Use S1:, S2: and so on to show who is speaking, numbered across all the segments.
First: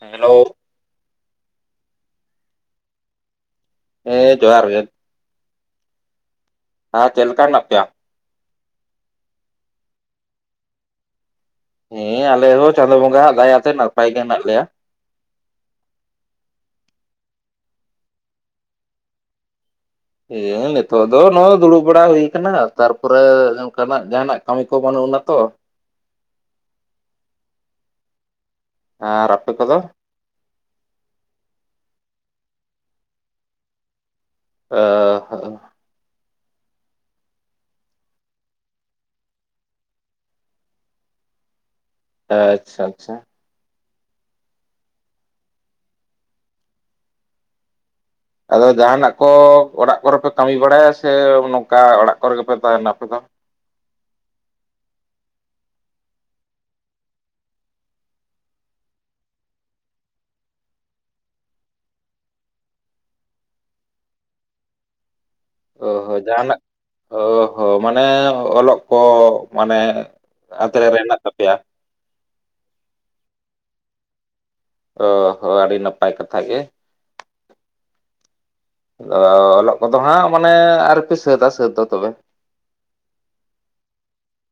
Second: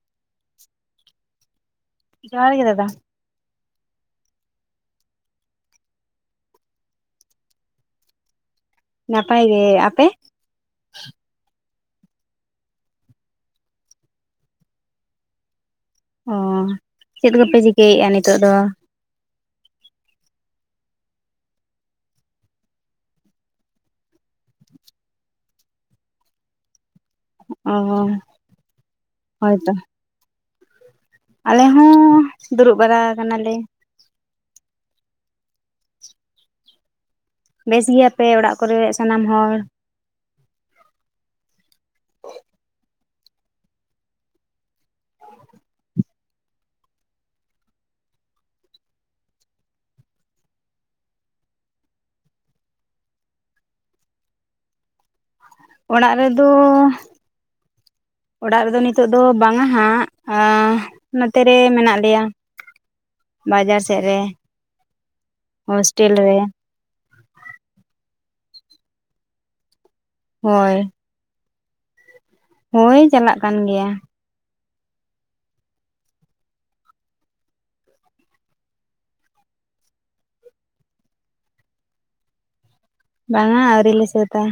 S1: Hello
S2: ᱡᱚᱦᱟᱨ ᱜᱮ ᱫᱟᱫᱟᱼᱼ
S1: ᱦᱮᱸ ᱡᱚᱦᱟᱨ ᱜᱮ ᱟᱨ ᱪᱮᱫ ᱞᱮᱠᱟ ᱦᱮᱱᱟᱜ ᱯᱮᱭᱟ?
S2: ᱱᱟᱯᱟᱭ ᱜᱮ, ᱟᱯᱮ?
S1: ᱦᱮᱸ ᱟᱞᱮ ᱦᱚᱸ ᱪᱟᱸᱫᱳ ᱵᱚᱸᱜᱟ ᱦᱟᱜ ᱫᱟᱭᱟᱛᱮ ᱱᱟᱯᱟᱭ ᱜᱮ ᱦᱮᱱᱟᱜ ᱞᱮᱭᱟ᱾
S2: ᱚᱻ ᱪᱮᱫ ᱠᱚᱯᱮ ᱪᱤᱠᱟᱹᱭᱮᱫ-ᱟ ᱱᱤᱛᱚᱜ ᱫᱚ?
S1: ᱦᱮᱸ ᱱᱤᱛᱚᱜ ᱫᱚ ᱱᱚᱣᱟ ᱫᱩᱲᱩᱵ ᱵᱟᱲᱟ ᱦᱩᱭ ᱟᱠᱟᱱᱟ ᱛᱟᱨᱯᱚᱨᱮ ᱚᱱᱠᱟᱱᱟᱜ ᱡᱟᱦᱱᱟᱜ ᱠᱟᱹᱢᱤ ᱠᱚ ᱵᱟᱹᱱᱩᱜ ᱟᱱᱟ ᱛᱚᱼᱼ
S2: ᱚᱻ
S1: ᱟᱨ ᱟᱯᱮ ᱠᱚᱫᱚ?
S2: ᱟᱞᱮ ᱦᱚᱸ ᱫᱩᱲᱩᱵ ᱵᱟᱲᱟ ᱟᱠᱟᱱᱟ ᱞᱮ᱾
S1: [unintelligible] ᱚ ᱦᱚ,
S2: ᱵᱮᱥ ᱜᱮᱭᱟᱯᱮ ᱚᱲᱟᱜ ᱠᱚᱨᱮ ᱥᱟᱱᱟᱢ ᱦᱚᱲ?
S1: ᱟᱪᱪᱷᱟ ᱟᱪᱪᱷᱟ ᱾ ᱟᱫᱚ ᱡᱟᱦᱟᱱᱟᱜ ᱠᱚ ᱚᱲᱟᱜ ᱠᱚᱨᱮ ᱯᱮ ᱠᱟᱹᱢᱤ ᱵᱟᱲᱟᱭᱟ ᱥᱮ ᱱᱚᱝᱠᱟ ᱚᱲᱟᱜ ᱠᱚᱨᱮ ᱜᱮᱯᱮ ᱛᱟᱦᱮᱱᱟ ᱟᱯᱮ ᱫᱚ?
S2: ᱚᱲᱟᱜ ᱨᱮᱫᱚᱼᱼ ᱚᱲᱟᱜ ᱨᱮᱫᱚ ᱱᱤᱛᱚᱜ ᱫᱚ ᱵᱟᱝᱟ ᱦᱟᱸᱜ ᱟᱸᱼᱼ ᱱᱚᱛᱮ ᱨᱮ ᱢᱮᱱᱟᱜ ᱞᱮᱭᱟ ᱵᱟᱡᱟᱨ ᱥᱮᱫ ᱨᱮᱼᱼ
S1: ᱚ ᱦᱚᱸ ᱡᱟᱦᱟᱱᱟᱜ ᱚ ᱦᱚᱸ ᱢᱟᱱᱮ ᱚᱞᱚᱜ ᱠᱚ ᱢᱟᱱᱮᱼᱼ
S2: ᱦᱳᱭ
S1: ᱟᱛᱨᱮ ᱨᱮ ᱦᱮᱱᱟᱜ ᱛᱟᱯᱮᱭᱟᱼᱼ
S2: ᱦᱳᱭ ᱪᱟᱞᱟᱜ ᱠᱟᱱ ᱜᱮᱭᱟ᱾
S1: ᱚ ᱦᱚ ᱟᱹᱰᱤ ᱱᱟᱯᱟᱭ ᱠᱟᱛᱷᱟ ᱜᱮ᱾
S2: [unintelligible]
S1: ᱟᱫᱚ ᱚᱞᱚᱜ ᱠᱚᱫᱚ ᱦᱟᱸᱜ ᱢᱟᱱᱮ ᱟᱣᱨᱤᱯᱮ ᱥᱟᱹᱛᱟ ᱥᱟᱹᱛ ᱫᱚ ᱛᱚᱵᱮ ᱾
S2: ᱵᱟᱝᱟ ᱟᱹᱣᱨᱤ ᱞᱮ ᱥᱟᱹᱛᱟ᱾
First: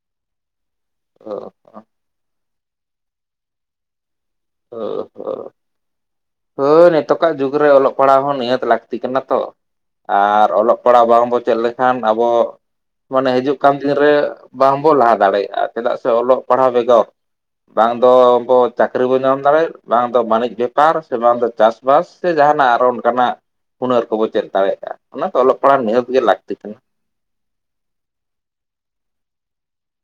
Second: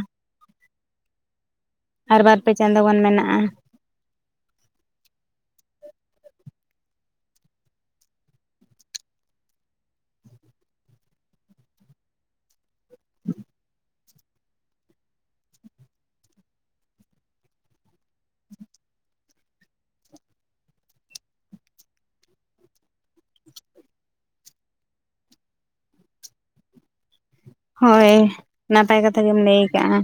S1: ᱦᱚ
S2: ᱟᱨ ᱵᱟᱨ ᱯᱮ ᱪᱟᱸᱫᱚ ᱜᱟᱱ ᱢᱮᱱᱟᱜ-ᱟ᱾
S1: ᱚ ᱦᱳᱭ ᱱᱤᱛᱚᱠᱟᱜ ᱡᱩᱜᱽ ᱨᱮ ᱚᱞᱚᱜ ᱯᱟᱲᱦᱟᱣ ᱦᱚᱸ ᱱᱤᱦᱟᱹᱛ ᱞᱟᱠᱛᱤ ᱠᱟᱱᱟ ᱛᱚ᱾ ᱟᱨ ᱚᱞᱚᱜ ᱯᱟᱲᱦᱟᱣ ᱵᱟᱝᱵᱚᱱ ᱪᱮᱫ ᱞᱮᱠᱷᱟᱱ ᱟᱵᱚ ᱢᱟᱱᱮ ᱦᱤᱡᱩᱜ ᱠᱟᱱ ᱫᱤᱱᱨᱮ ᱵᱟᱝ ᱵᱚ ᱞᱟᱦᱟ ᱫᱟᱲᱮᱭᱼᱟ ᱪᱮᱫᱟᱜ ᱥᱮ ᱚᱞᱚᱜ ᱯᱟᱲᱦᱟᱣ ᱵᱮᱜᱚᱨ ᱵᱟᱝ ᱫᱚ ᱵᱚ ᱪᱟᱹᱠᱨᱤ ᱵᱚᱱ ᱧᱟᱢ ᱫᱟᱲᱮᱭᱟᱜ ᱵᱟᱝ ᱫᱚ ᱵᱟᱹᱱᱤᱡᱽ ᱵᱮᱯᱟᱨ ᱵᱟᱝ ᱫᱚ ᱪᱟᱥ ᱵᱟᱥ ᱥᱮ ᱡᱟᱦᱟᱱᱟᱜ ᱟᱨᱚ ᱚᱱᱠᱟᱱᱟᱜ ᱦᱩᱱᱟᱹᱨ ᱠᱚᱵᱚ ᱪᱮᱫ ᱫᱟᱲᱮᱭᱟᱜᱼᱟ ᱚᱱᱟᱛᱮ ᱚᱞᱚᱜ ᱯᱟᱲᱦᱟᱜ ᱱᱤᱦᱟᱹᱛ ᱜᱮ ᱞᱟᱠᱛᱤ ᱠᱟᱱᱟ᱾
S2: ᱦᱳᱭ ᱱᱟᱯᱟᱭ ᱠᱟᱛᱷᱟ ᱜᱮᱢ ᱞᱟᱹᱭ ᱠᱟᱜᱼᱟ᱾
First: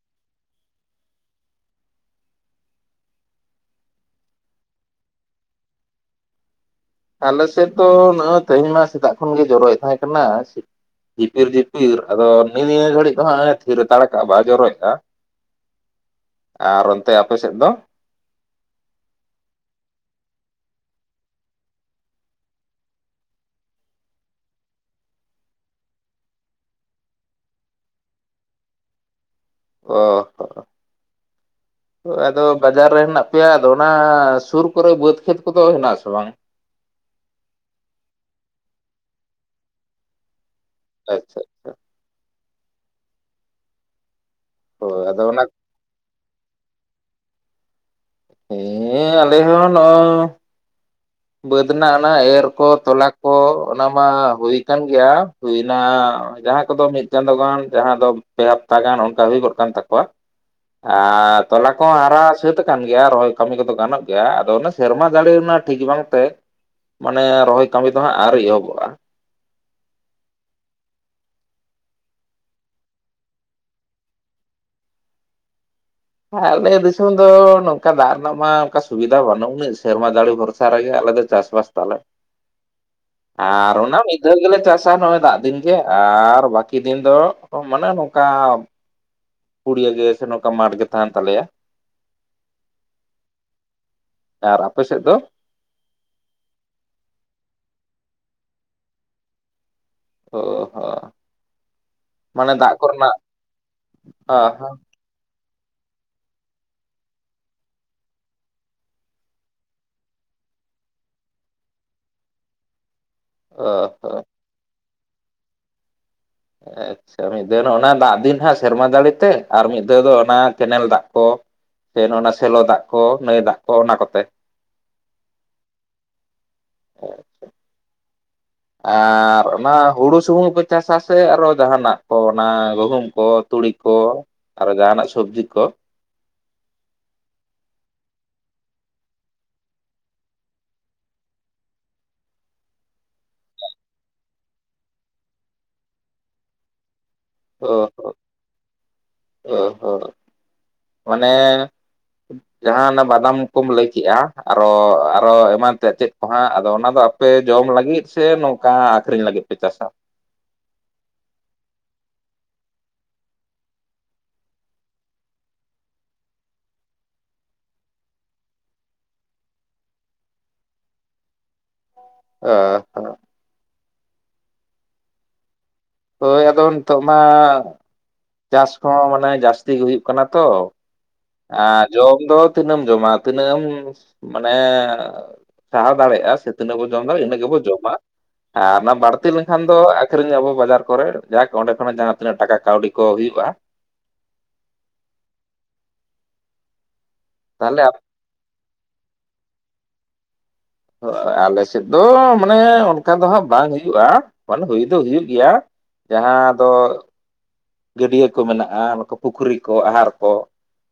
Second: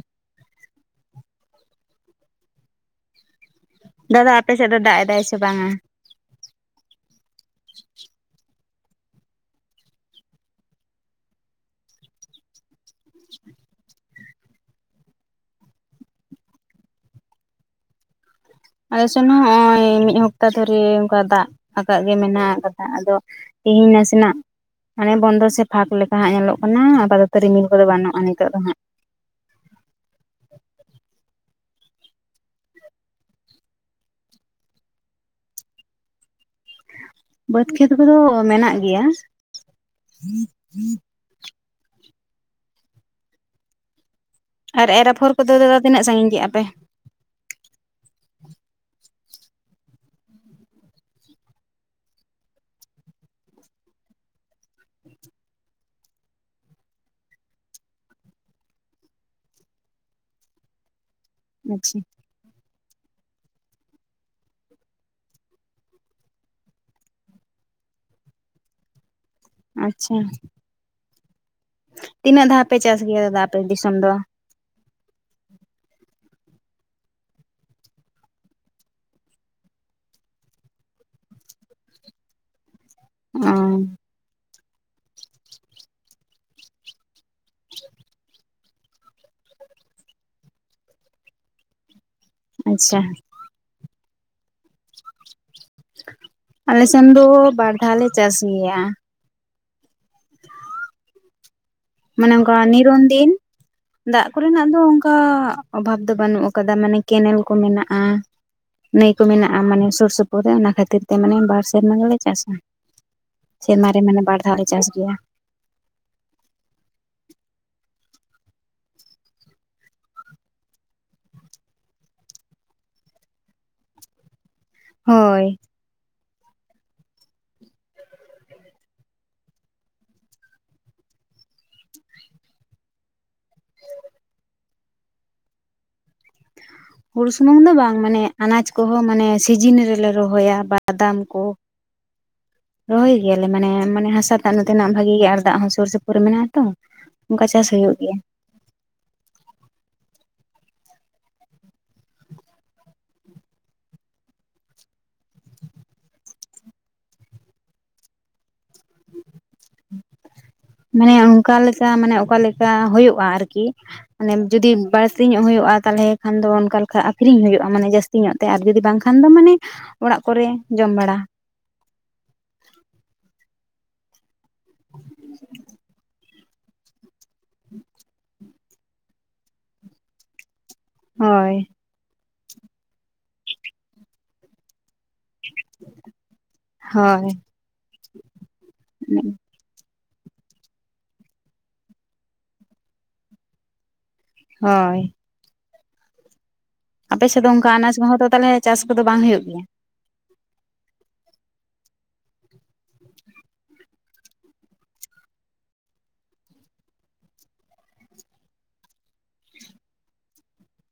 S2: ᱫᱟᱫᱟ ᱟᱯᱮ ᱥᱮᱫ ᱫᱚ ᱫᱟᱜ ᱮᱫᱟᱭ ᱥᱮ ᱵᱟᱝᱟ?
S1: ᱟᱞᱮ ᱥᱮᱫ ᱫᱚ ᱱᱚᱜ-ᱚᱭ ᱛᱮᱦᱮᱧ ᱱᱟ ᱥᱮᱛᱟᱜ ᱠᱷᱚᱱᱜᱮ ᱡᱚᱨᱚᱭᱮᱫ ᱛᱟᱦᱮᱸ ᱠᱟᱱᱟ᱾ ᱡᱷᱤᱯᱤᱨ ᱡᱷᱤᱯᱤᱨ ᱟᱫᱚ ᱱᱤ ᱱᱤᱭᱟᱹ ᱜᱷᱟᱹᱲᱤᱡ ᱫᱚ ᱦᱟᱸᱜ ᱮ ᱛᱷᱤᱨ ᱦᱟᱛᱟᱲ ᱠᱟᱜᱼᱟ ᱵᱟᱭ ᱡᱚᱨᱚᱭᱮᱫᱟ᱾ ᱟᱨ ᱚᱱᱛᱮ ᱟᱯᱮ ᱥᱮᱫ ᱫᱚ?
S2: ᱟᱞᱮ ᱥᱮᱱ ᱦᱚ ᱸ ᱦᱚᱜ-ᱚᱭ ᱢᱤᱫ ᱦᱚᱯᱛᱟ ᱫᱷᱚᱨᱮ ᱚᱝᱠᱟ ᱫᱟᱜ ᱟᱠᱟᱫ ᱜᱮ ᱢᱮᱱᱟᱜ ᱠᱟᱫᱟ ᱟᱫᱚ ᱛᱮᱦᱤᱧ ᱱᱟᱥᱮᱱᱟᱜ ᱢᱟᱱᱮ ᱵᱚᱱᱫᱚ ᱥᱮ ᱯᱷᱟᱸᱠ ᱞᱮᱠᱟ ᱦᱟᱸᱜ ᱧᱮᱞᱚᱜ ᱠᱟᱱᱟ ᱟᱯᱟᱛᱚᱛᱚ ᱨᱤᱢᱤᱞ ᱠᱚᱫᱚ ᱵᱟᱹᱱᱩᱜᱼᱟ ᱱᱤᱛᱳᱜ ᱫᱚ ᱦᱟᱸᱜ᱾
S1: ᱚ ᱦᱚᱸ ᱟᱫᱚ ᱵᱟᱡᱟᱨ ᱨᱮ ᱦᱮᱱᱟᱜ ᱯᱮᱭᱟ ᱟᱫᱚ ᱚᱱᱟ ᱥᱳᱨ ᱠᱚᱨᱮ ᱵᱟᱹᱫᱽ ᱠᱷᱮᱛ ᱠᱚᱫᱚ ᱦᱮᱱᱟᱜ ᱟᱥᱮ ᱵᱟᱝ?
S2: ᱵᱟᱹᱫᱽ ᱠᱷᱮᱛ ᱠᱚᱫᱚ ᱢᱮᱱᱟᱜ ᱜᱮᱭᱟ᱾
S1: ᱟᱪᱪᱷᱟ
S2: ᱟᱨ
S1: ᱦᱳᱭ
S2: ᱮᱨ
S1: ᱟᱫᱚ
S2: ᱟᱯᱷᱚᱨ
S1: ᱚᱱᱟ
S2: ᱠᱚᱫᱚ ᱫᱟᱫᱟ ᱛᱤᱱᱟᱹᱜ ᱥᱟᱸᱜᱤᱧ ᱠᱮᱜᱼᱟ ᱯᱮ?
S1: ᱦᱮ ᱟᱞᱮ ᱦᱚᱸ ᱱᱚᱜ-ᱚᱼᱼ ᱵᱟᱹᱫᱽ ᱨᱮᱱᱟᱜ ᱚᱱᱟ ᱮᱨ ᱠᱚ ᱛᱚᱞᱟ ᱠᱚ ᱚᱱᱟ ᱢᱟ ᱦᱩᱭ ᱠᱟᱱ ᱜᱮᱭᱟᱼᱼ ᱦᱩᱭᱱᱟ ᱡᱟᱦᱟᱸ ᱠᱚᱫᱚ ᱢᱤᱫ ᱪᱟᱸᱫᱳ ᱜᱟᱱ ᱡᱟᱦᱟᱸ ᱫᱚ ᱯᱮ ᱦᱟᱯᱛᱟ ᱜᱟᱱ ᱚᱱᱠᱟ ᱦᱩᱭ ᱜᱚᱫ ᱠᱟᱱ ᱛᱟᱠᱚᱣᱟ᱾ ᱟᱨᱼᱼ ᱛᱚᱞᱟ ᱠᱚᱦᱚᱸ
S2: ᱟᱪᱪᱷᱟ
S1: ᱦᱟᱨᱟ ᱥᱟᱹᱛ ᱠᱟᱱ ᱜᱮᱭᱟ ᱨᱚᱦᱚᱭ ᱠᱟᱹᱢᱤ ᱠᱚᱫᱚ ᱜᱟᱱᱚᱜ ᱜᱮᱭᱟ ᱟᱫᱚ ᱚᱱᱟ ᱥᱮᱨᱢᱟ ᱡᱟᱲᱤ ᱨᱮᱱᱟᱜ ᱴᱷᱤᱠ ᱵᱟᱝ ᱛᱮ ᱢᱟᱱᱮ ᱨᱚᱦᱚᱭ ᱠᱟᱢᱤ ᱫᱚ ᱦᱟᱸᱜ ᱟᱣᱨᱤ ᱮᱦᱚᱵᱚᱜᱼᱟ᱾
S2: ᱟᱪᱪᱷᱟ ᱛᱤᱱᱟᱹᱜ ᱫᱷᱟᱣ ᱯᱮ ᱪᱟᱥ ᱜᱮᱭᱟ ᱫᱟᱫᱟ ᱟᱯᱮ ᱫᱤᱥᱚᱢ ᱫᱚ?
S1: ᱟᱞᱮ ᱫᱤᱥᱚᱢ ᱫᱚ ᱱᱚᱝᱠᱟ ᱫᱟᱜ ᱨᱮᱱᱟᱜ ᱢᱟ ᱚᱱᱠᱟ ᱥᱩᱵᱤᱫᱷᱟ ᱵᱟᱹᱱᱩᱜ ᱩᱱᱟᱹᱜ ᱥᱮᱨᱢᱟ ᱡᱟᱲᱤ ᱵᱷᱚᱨᱥᱟ ᱨᱮᱜᱮ ᱟᱞᱮ ᱫᱚ ᱪᱟᱥ ᱵᱟᱥ ᱛᱟᱞᱮ
S2: ᱚ
S1: ᱟᱨ ᱚᱱᱟ ᱢᱤᱫᱼᱼ ᱰᱷᱮᱨ ᱜᱮᱞᱮ ᱪᱟᱥᱟ ᱱᱚᱜᱼᱚᱭ ᱫᱟᱜ ᱫᱤᱱ ᱜᱮ ᱟᱨ ᱵᱟᱹᱠᱤ ᱫᱤᱱ ᱫᱚ ᱢᱟᱱᱮ ᱱᱚᱝᱠᱟ ᱯᱩᱲᱤᱭᱟᱹ ᱜᱮ ᱥᱮ ᱱᱚᱝᱠᱟ ᱢᱟᱴᱷ ᱜᱮ ᱛᱟᱦᱮᱱ ᱛᱟᱞᱮᱭᱟ᱾
S2: ᱟᱪᱪᱷᱟ
S1: ᱟᱨ ᱟᱯᱮ ᱥᱮᱫ ᱫᱚ?
S2: ᱟᱞᱮ ᱥᱮᱱ ᱫᱚ ᱵᱟᱨ ᱫᱷᱟᱣ ᱞᱮ ᱪᱟᱥ ᱜᱮᱭᱟ᱾
S1: ᱦᱳ ᱦᱚᱸ
S2: ᱢᱟᱱᱮ ᱚᱝᱠᱟ
S1: ᱫᱟᱜ
S2: ᱱᱤᱨᱚᱱ
S1: ᱠᱚᱨᱮᱱᱟᱜ
S2: ᱫᱤᱱ ᱫᱟᱜ ᱠᱚᱨᱮᱱᱟᱜ ᱫᱚ ᱚᱱ ᱠᱟ ᱚᱵᱷᱟᱵ ᱫᱚ ᱵᱟᱹᱱᱩᱜ ᱠᱟᱫᱟ ᱢᱟᱱᱮ ᱠᱮᱱᱮᱞ ᱠᱚ ᱢᱮᱱᱟᱜᱼᱟ᱾ ᱱᱟᱹᱭ ᱠᱚ ᱢᱮᱱᱟᱜᱼᱟ ᱢᱟᱱᱮ ᱥᱩᱨ ᱥᱩᱯᱩᱨ ᱨᱮ ᱚᱱᱟ ᱠᱷᱟᱹᱛᱤᱨ ᱛᱮ ᱢᱟᱱᱮ ᱵᱟᱨ ᱥᱮᱨᱢᱟ ᱜᱮᱞᱮ ᱪᱟᱥᱟ᱾ ᱥᱮᱨᱢᱟ ᱨᱮ ᱢᱟᱱᱮ ᱵᱟᱨ ᱫᱷᱟᱣ ᱞᱮ ᱪᱟᱥ ᱜᱮᱭᱟ᱾
S1: [unintelligible] ᱥᱮ ᱢᱤᱫ ᱫᱷᱟᱣ ᱚᱱᱟ ᱫᱟᱜ ᱫᱤᱱ ᱦᱟᱸᱜ ᱥᱮᱨᱢᱟ ᱡᱟᱹᱲᱤᱛᱮ ᱟᱨ ᱢᱤᱫ ᱫᱷᱟᱣ ᱫᱚ ᱚᱱᱟ ᱠᱮᱱᱮᱞ ᱫᱟᱜ ᱠᱚ᱾ ᱚᱱᱟ ᱥᱮᱞᱚ ᱫᱟᱜ ᱠᱚ, ᱱᱟᱹᱭ ᱫᱟᱜ ᱠᱚ, ᱚᱱᱟ ᱠᱚᱛᱮ᱾
S2: ᱦᱳᱭ,
S1: ᱟᱨ ᱚᱱᱟ ᱦᱩᱲᱩ ᱥᱩᱢᱩᱝ ᱯᱮ ᱪᱟᱥᱟ ᱥᱮ ᱟᱨᱚ ᱡᱟᱦᱟᱱᱟᱜ ᱠᱚ ᱚᱱᱟ ᱜᱩᱦᱩᱢ ᱠᱚ ᱛᱩᱲᱤ ᱠᱚ ᱟᱨ ᱡᱟᱦᱟᱱᱟᱜ ᱥᱚᱵᱽᱡᱤ ᱠᱚ᱾
S2: ᱦᱩᱲᱩ ᱥᱩᱢᱩᱝ ᱫᱚ ᱵᱟᱝ ᱢᱟᱱᱮ ᱟᱱᱟᱡᱽ ᱠᱚᱦᱚᱸ ᱢᱟᱱᱮ ᱥᱤᱡᱤᱱ ᱨᱮᱞᱮ ᱨᱚᱦᱚᱭᱟ ᱵᱟᱫᱟᱢ ᱠᱚ᱾
S1: [inaudible]
S2: ᱨᱚᱦᱚᱭ ᱜᱮᱭᱟᱞᱮ ᱢᱟᱱᱮ ᱢᱟᱱᱮ ᱦᱟᱥᱟ ᱛᱟᱜ ᱱᱚᱛᱮᱱᱟᱜ ᱵᱷᱟᱜᱤ ᱜᱮᱭᱟ ᱟᱨ ᱫᱟᱜ ᱦᱚᱸ ᱥᱩᱨ ᱥᱩᱯᱩᱨ ᱨᱮ ᱢᱮᱱᱟᱜᱼᱟ ᱛᱚ᱾ ᱚᱱᱠᱟ
S1: ᱚ
S2: ᱪᱟᱥ ᱦᱳᱭᱳᱜ ᱜᱮᱭᱟ᱾
S1: ᱚ ᱦᱚ ᱢᱟᱱᱮ ᱡᱟᱦᱟ ᱚᱱᱟ ᱵᱟᱫᱟᱢ ᱠᱚᱢ ᱞᱟᱹᱭ ᱠᱮᱫᱼᱟ, ᱟᱨᱚ ᱟᱨᱚ ᱮᱢᱟᱱ ᱛᱮ ᱪᱮᱫ ᱫᱚ ᱦᱟᱸᱜ ᱟᱫᱚ ᱚᱱᱟ ᱫᱚ ᱟᱯᱮ ᱡᱚᱢ ᱞᱟᱹᱜᱤᱫ ᱥᱮ ᱱᱚᱝᱠᱟ ᱟᱠᱷᱨᱤᱧ ᱞᱟᱹᱜᱤᱫ ᱯᱮ ᱪᱟᱥᱟ?
S2: ᱢᱟᱱᱮ ᱚᱱᱠᱟ ᱞᱮᱠᱟ ᱢᱟᱱᱮ ᱚᱠᱟᱞᱮᱠᱟ ᱦᱳᱭᱳᱜᱼᱟ ᱟᱨᱠᱤ᱾ ᱢᱟᱱᱮ ᱡᱩᱫᱤ ᱵᱟᱹᱲᱛᱤ ᱧᱚᱜ ᱦᱳᱭᱳᱜᱼᱟ ᱛᱟᱦᱚᱞᱮ ᱠᱷᱟᱱ ᱫᱚ ᱚᱱᱠᱟ ᱞᱮᱠᱟ ᱟᱠᱷᱨᱤᱧ ᱦᱳᱭᱳᱜᱼᱟ ᱢᱟᱱᱮ ᱡᱟᱹᱥ ᱛᱤ ᱧᱚᱜ ᱛᱮ ᱟᱨ ᱡᱩᱫᱤ ᱵᱟᱝ ᱠᱷᱟᱱ ᱫᱚ ᱢᱟᱱᱮ ᱚᱲᱟᱜ ᱠᱚᱨᱮ ᱡᱚᱢ ᱵᱟᱲᱟ᱾
S1: ᱟᱻ ᱦᱳᱭ ᱟᱫᱚ ᱱᱤᱛᱚᱜ ᱢᱟ ᱪᱟᱥ ᱠᱚᱦᱚᱸ ᱢᱟᱱᱮ ᱡᱟᱹᱥᱛᱤ ᱜᱮ ᱦᱩᱭᱩᱜ ᱠᱟᱱᱟ ᱛᱚ᱾
S2: ᱦᱳᱭ
S1: ᱦᱮᱸ ᱡᱚᱢ ᱫᱚ ᱛᱤᱱᱟᱹᱢ ᱡᱚᱢᱟ ᱛᱤᱱᱟᱹᱢ ᱢᱟᱱᱮ ᱥᱟᱦᱟᱣ ᱫᱟᱲᱮᱭᱟᱜᱼᱟ ᱥᱮ ᱛᱤᱱᱟᱹᱜ ᱵᱚᱱ ᱡᱚᱢ ᱫᱟ
S2: ᱦᱳᱭ
S1: ᱤᱱᱟᱹᱜ ᱜᱮᱵᱚ ᱡᱚᱢᱟ᱾ ᱟᱨ ᱚᱱᱟ ᱵᱟᱹᱲᱛᱤ ᱞᱮ ᱮᱱᱠᱷᱟᱱ ᱫᱚ ᱟᱹᱠᱷᱨᱤᱧ ᱟᱵᱚ ᱵᱟᱡᱟᱨ ᱠᱚᱨᱮ ᱡᱟᱠ ᱚᱸᱰᱮ ᱠᱷᱚᱱᱟᱜ ᱡᱟᱦᱟᱸ ᱛᱤᱱᱟᱹᱜ ᱴᱟᱠᱟ ᱠᱟᱹᱣᱰᱤ ᱠᱚ ᱦᱩᱭᱩᱜᱼᱟ᱾
S2: ᱦᱳᱭ, ᱟᱯᱮᱥᱮᱫ ᱫᱚ ᱚᱱᱠᱟ
S1: ᱛᱟᱦᱚᱞᱮ
S2: ᱟᱱᱟᱡᱽ ᱠᱚᱦᱚᱸ ᱛᱚ ᱛᱟᱦᱚᱞᱮ ᱪᱟᱥ ᱠᱚᱫᱚ ᱵᱟᱝ ᱦᱩᱭᱩᱜ ᱜᱮᱭᱟ?
S1: ᱟᱞᱮ ᱥᱮᱫ ᱫᱚ ᱢᱟᱱᱮ ᱚᱱᱠᱟ ᱫᱚ ᱦᱟᱸᱜ ᱵᱟᱝ ᱦᱩᱭᱩᱜᱼᱟ, ᱢᱟᱱᱮ ᱦᱩᱭ ᱫᱚ ᱦᱩᱭᱩᱜ ᱜᱮᱭᱟ᱾ ᱡᱟᱦᱟᱸ ᱫᱚ ᱜᱟᱹᱰᱭᱟᱹ ᱠᱚ ᱢᱮᱱᱟᱜᱼᱟ, ᱵᱟᱠᱚ ᱯᱩᱠᱷᱨᱤ ᱠᱚ, ᱟᱦᱟᱨ ᱠᱚ,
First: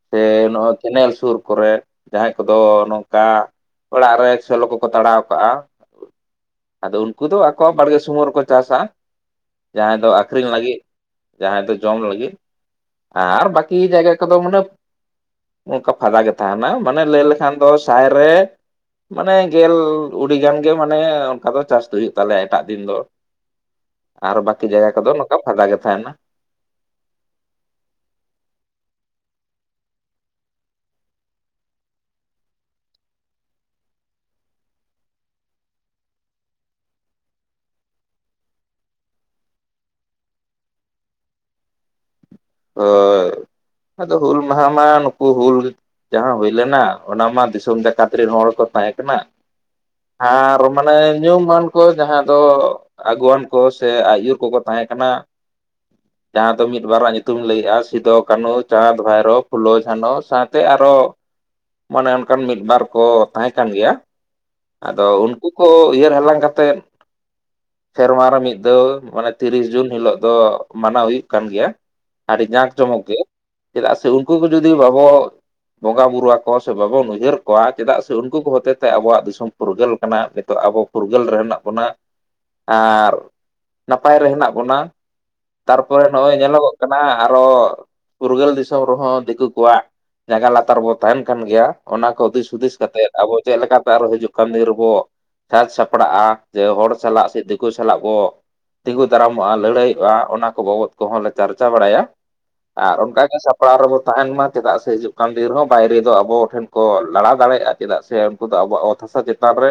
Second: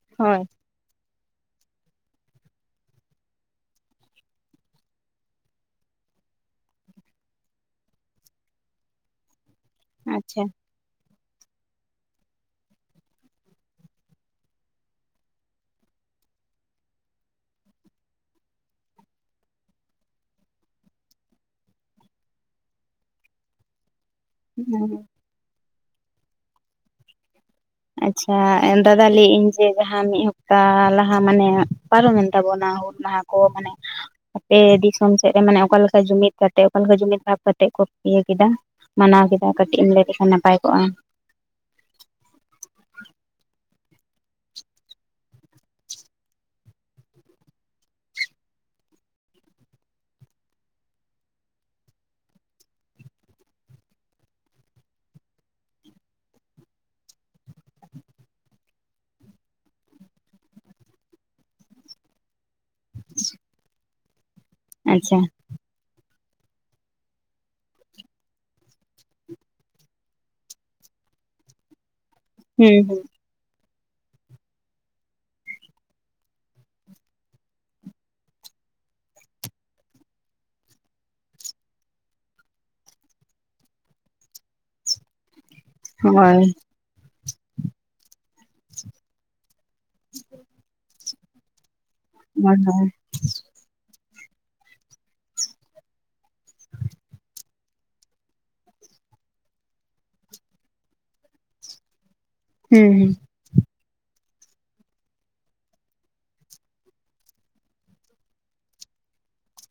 S1: ᱥᱮ
S2: ᱦᱳᱭ
S1: ᱱᱚᱣᱟ ᱠᱮᱱᱮᱞ ᱥᱩᱨ ᱠᱚᱨᱮ᱾ ᱡᱟᱦᱟᱸᱭ ᱠᱚᱫᱚ ᱱᱚᱝᱠᱟ ᱚᱲᱟᱜ ᱨᱮ ᱥᱮᱞᱚ ᱠᱚᱠᱚ ᱛᱟᱲᱟᱣ ᱠᱟᱜ-ᱟ᱾ ᱟᱫᱚ ᱩᱱᱠᱩ ᱫᱚ ᱟᱠᱚ-ᱟ ᱵᱟᱲᱜᱮ ᱥᱩᱢᱚᱦᱚ ᱨᱮᱠᱚ ᱪᱟᱥᱟ, ᱡᱟᱦᱟᱸᱭ ᱫᱚ
S2: ᱟᱪᱪᱷᱟ
S1: ᱟᱠᱷᱨᱤᱧ ᱞᱟᱹᱜᱤᱫ᱾ ᱡᱟᱦᱟᱸᱭ ᱫᱚ ᱡᱚᱢ ᱞᱟᱹᱜᱤᱫ, ᱟᱨ ᱵᱟᱠᱤ ᱡᱟᱭᱜᱟ ᱠᱚᱫᱚ ᱢᱟᱱᱮ ᱚᱱᱠᱟ ᱯᱷᱟᱫᱟ ᱜᱮ ᱛᱟᱦᱮᱸᱱᱟ ᱢᱟᱱᱮ ᱞᱟᱹᱭ ᱞᱮᱠᱷᱟᱱ ᱫᱚ ᱥᱟᱭ ᱨᱮ ᱢᱟᱱᱮ ᱜᱮᱞ ᱩᱰᱤ ᱜᱟᱱ ᱜᱮ ᱢᱟᱱᱮ ᱚᱱᱠᱟ ᱫᱚ ᱪᱟᱥ ᱫᱚ ᱦᱩᱭᱩᱜ ᱛᱟᱞᱮᱭᱟ ᱮᱴᱟᱜ ᱫᱤᱱ ᱫᱚ᱾ ᱟᱨ ᱵᱟᱠᱤ ᱡᱟᱭᱜᱟ ᱠᱚᱫᱚ ᱱᱟᱝᱠᱟ ᱯᱷᱟᱫᱟ ᱜᱮ ᱛᱟᱦᱮᱸᱱᱟ᱾
S2: ᱟᱪᱪᱷᱟ ᱫᱟᱫᱟ ᱞᱟᱹᱭ ᱤᱧ ᱡᱮ ᱡᱟᱦᱟᱸ ᱢᱤᱫ ᱦᱟᱯᱛᱟ ᱞᱟᱦᱟ ᱢᱟᱱᱮ, ᱯᱟᱨᱚᱢᱮᱱ ᱛᱟᱵᱚᱱᱟ᱾ ᱢᱟᱦᱟ ᱠᱚ ᱢᱟᱱᱮ ᱟᱯᱮ ᱫᱤᱥᱚᱢ ᱥᱮᱫ ᱨᱮ ᱢᱟᱱᱮ ᱚᱠᱟᱞᱮᱠᱟ ᱡᱩᱢᱤᱫ ᱠᱟᱛᱮᱜ ᱚᱠᱟᱞᱮᱠᱟ ᱡᱩᱢᱤᱫ ᱵᱷᱟᱵᱽ ᱠᱟᱛᱮᱫ ᱠᱚ ᱤᱭᱟᱹ ᱠᱮᱫᱟ᱾ ᱢᱟᱱᱟᱣ ᱠᱮᱫᱟ ᱠᱟᱹᱴᱤᱡ ᱮᱢ ᱞᱟᱹᱭ ᱞᱮᱠᱷᱟᱱ ᱱᱟᱯᱟᱭ ᱠᱚᱜᱼᱟ?
S1: ᱦᱳᱭ, ᱟᱫᱚ ᱦᱩᱞ ᱢᱟᱦᱟ ᱢᱟ ᱱᱩᱠᱩ ᱦᱩᱞ ᱡᱟᱦᱟᱸ ᱦᱩᱭ ᱞᱮᱱᱟ ᱚᱱᱟ ᱢᱟ ᱫᱤᱥᱚᱢ ᱡᱟᱠᱟᱛ ᱨᱮᱱ ᱦᱚᱲ ᱠᱚ ᱛᱟᱦᱮᱸ ᱠᱟᱱᱟ᱾ ᱟᱨ ᱢᱟᱱᱮ ᱧᱩᱢ-ᱢᱟᱹᱱ ᱠᱚ ᱡᱟᱦᱟᱸ ᱫᱚ ᱟᱹᱜᱩᱣᱟᱱ ᱠᱚ ᱥᱮ ᱟᱹᱭᱩ ᱠᱚᱠᱚ ᱛᱟᱦᱮᱸ ᱠᱟᱱᱟ᱾ ᱡᱟᱦᱟᱸ ᱫᱚ ᱢᱤᱫ ᱵᱟᱨᱟ ᱧᱩᱛᱩ ᱧᱩᱛᱩᱢ ᱞᱟᱹᱭᱮᱜᱼᱟ ᱥᱤᱫᱚ, ᱠᱟᱹᱱᱦᱩ, ᱪᱟᱸᱫᱽ, ᱵᱷᱟᱭᱨᱳ, ᱯᱷᱩᱞᱳ, ᱡᱷᱟᱱᱚ ᱥᱟᱶᱛᱮ ᱟᱨᱚ ᱢᱟᱱᱮ ᱚᱱᱠᱟᱱ ᱢᱤᱫ-ᱵᱟᱨ ᱠᱚ ᱛᱟᱦᱮᱸ ᱠᱟᱱ ᱜᱮᱭᱟ, ᱟᱫᱚ
S2: ᱟᱪᱪᱷᱟ
S1: ᱩᱱ ᱩᱱᱠᱩ ᱠᱚ ᱩᱭᱦᱟᱹᱨ ᱦᱟᱞᱟᱝ ᱠᱟᱛᱮᱫ ᱥᱮᱨᱢᱟ ᱨᱮ ᱢᱤᱫ ᱫᱷᱟᱣ, ᱢᱟᱱᱮ ᱛᱤᱨᱤᱥ ᱡᱩᱱ ᱦᱤᱞᱳᱜ ᱫᱚ ᱢᱟᱱᱟᱣ ᱦᱩᱭᱩᱜ ᱠᱟᱱ ᱜᱮᱭᱟ᱾ ᱟᱹᱰᱤ ᱡᱟᱸᱠ
S2: ᱦᱩᱸ
S1: ᱡᱚᱢᱚᱠ
S2: ᱦᱩᱸ
S1: ᱜᱮ, ᱪᱮᱫᱟᱜ ᱥᱮ ᱩᱱᱠᱩ ᱠᱚ ᱡᱩᱫᱤ ᱵᱟᱵᱚ ᱵᱚᱸᱜᱟ ᱵᱳᱩᱨᱩ ᱟᱠᱚᱭᱟ ᱥᱮ ᱵᱟᱵᱚᱱ ᱩᱭᱦᱟᱹᱨ ᱟᱠᱟᱭ ᱠᱚᱣᱟ, ᱪᱮᱫᱟᱜ ᱥᱮ ᱩᱱᱠᱩ ᱠᱚ ᱦᱚᱛᱮᱛᱮ ᱟᱵᱚᱣᱟᱜ ᱫᱤᱥᱚᱢ ᱯᱩᱨᱜᱟᱹᱞ ᱠᱟᱱᱟ ᱱᱤᱛᱚᱜ ᱟᱵᱚ ᱯᱷᱩᱨᱜᱟᱹᱞ ᱨᱮᱱ ᱟᱵᱚᱱᱟᱜ, ᱟᱨ ᱱᱟᱯᱟᱭ ᱨᱮ ᱦᱮᱱᱟᱜ ᱵᱚᱱᱟ᱾ ᱛᱟᱨᱯᱚᱨᱮ ᱱᱚᱜᱼᱚᱭ
S2: ᱦᱳᱭ
S1: ᱧᱮᱞᱚᱜᱚᱜ ᱠᱟᱱᱟ ᱟᱨᱚᱦ ᱯᱷᱩᱨᱜᱟᱹᱞ ᱫᱤᱥᱚᱢ ᱨᱮᱦᱚᱸ ᱫᱤᱠᱩ ᱠᱩᱣᱟᱜ ᱡᱟᱜᱟ ᱞᱟᱛᱟᱨ ᱵᱚ ᱛᱟᱦᱮᱱ ᱠᱟᱱ ᱜᱮᱭᱟ, ᱚᱱᱟ ᱠᱚ ᱫᱤᱥ
S2: ᱦᱳᱭ
S1: ᱦᱩᱫᱤᱥ
S2: ᱦᱳᱭ
S1: ᱠᱟᱛᱮᱫ ᱟᱵᱚ ᱪᱮᱫ ᱞᱮᱠᱟᱛᱮ ᱟᱨᱚ ᱦᱤᱡᱩᱜ ᱠᱟᱹᱱ ᱫᱤ ᱨᱮ ᱵᱚ ᱥᱟᱛ ᱥᱟᱯᱲᱟᱜ-ᱟ ᱡᱮ ᱦᱚᱲ ᱥᱟᱞᱟᱜ ᱥᱮ ᱫᱮᱠᱳ ᱥᱟᱞᱟᱜ ᱵᱚ ᱛᱤᱸᱜᱩ ᱫᱟᱨᱟᱢᱚᱜ-ᱟ, ᱞᱟᱹᱲᱦᱟᱹᱭᱚᱜ-ᱟ ᱚᱱᱟ ᱠᱚ ᱵᱟᱵᱚᱫ ᱠᱚᱦᱚᱸ ᱞᱮ ᱪᱟᱨᱪᱟ ᱵᱟᱲᱟᱭᱟ
S2: ᱦᱩᱸ
S1: ᱟᱨ
S2: ᱦᱩᱸ
S1: ᱚᱱᱠᱟᱜᱮ ᱥᱟᱯ ᱚᱲᱟᱜ ᱨᱮᱵᱚ ᱛᱟᱦᱮᱱ ᱢᱟ, ᱪᱮᱫᱟᱜ ᱥᱮ ᱦᱤᱡᱩᱜ ᱠᱟᱱ ᱫᱤᱱ ᱨᱮᱦᱚ ᱵᱟᱭᱨᱮ ᱫᱚ ᱟᱵᱚ ᱴᱷᱮᱱ ᱠᱚ ᱞᱟᱲᱟᱣ ᱫᱟᱲᱮᱭᱟᱜ-ᱟ, ᱪᱮᱫᱟᱜ ᱥᱮ ᱠᱩ ᱫᱚ ᱟᱵᱚᱣᱟᱜ ᱚᱛ ᱦᱟᱥᱟ ᱪᱮᱛᱟᱱ ᱨᱮ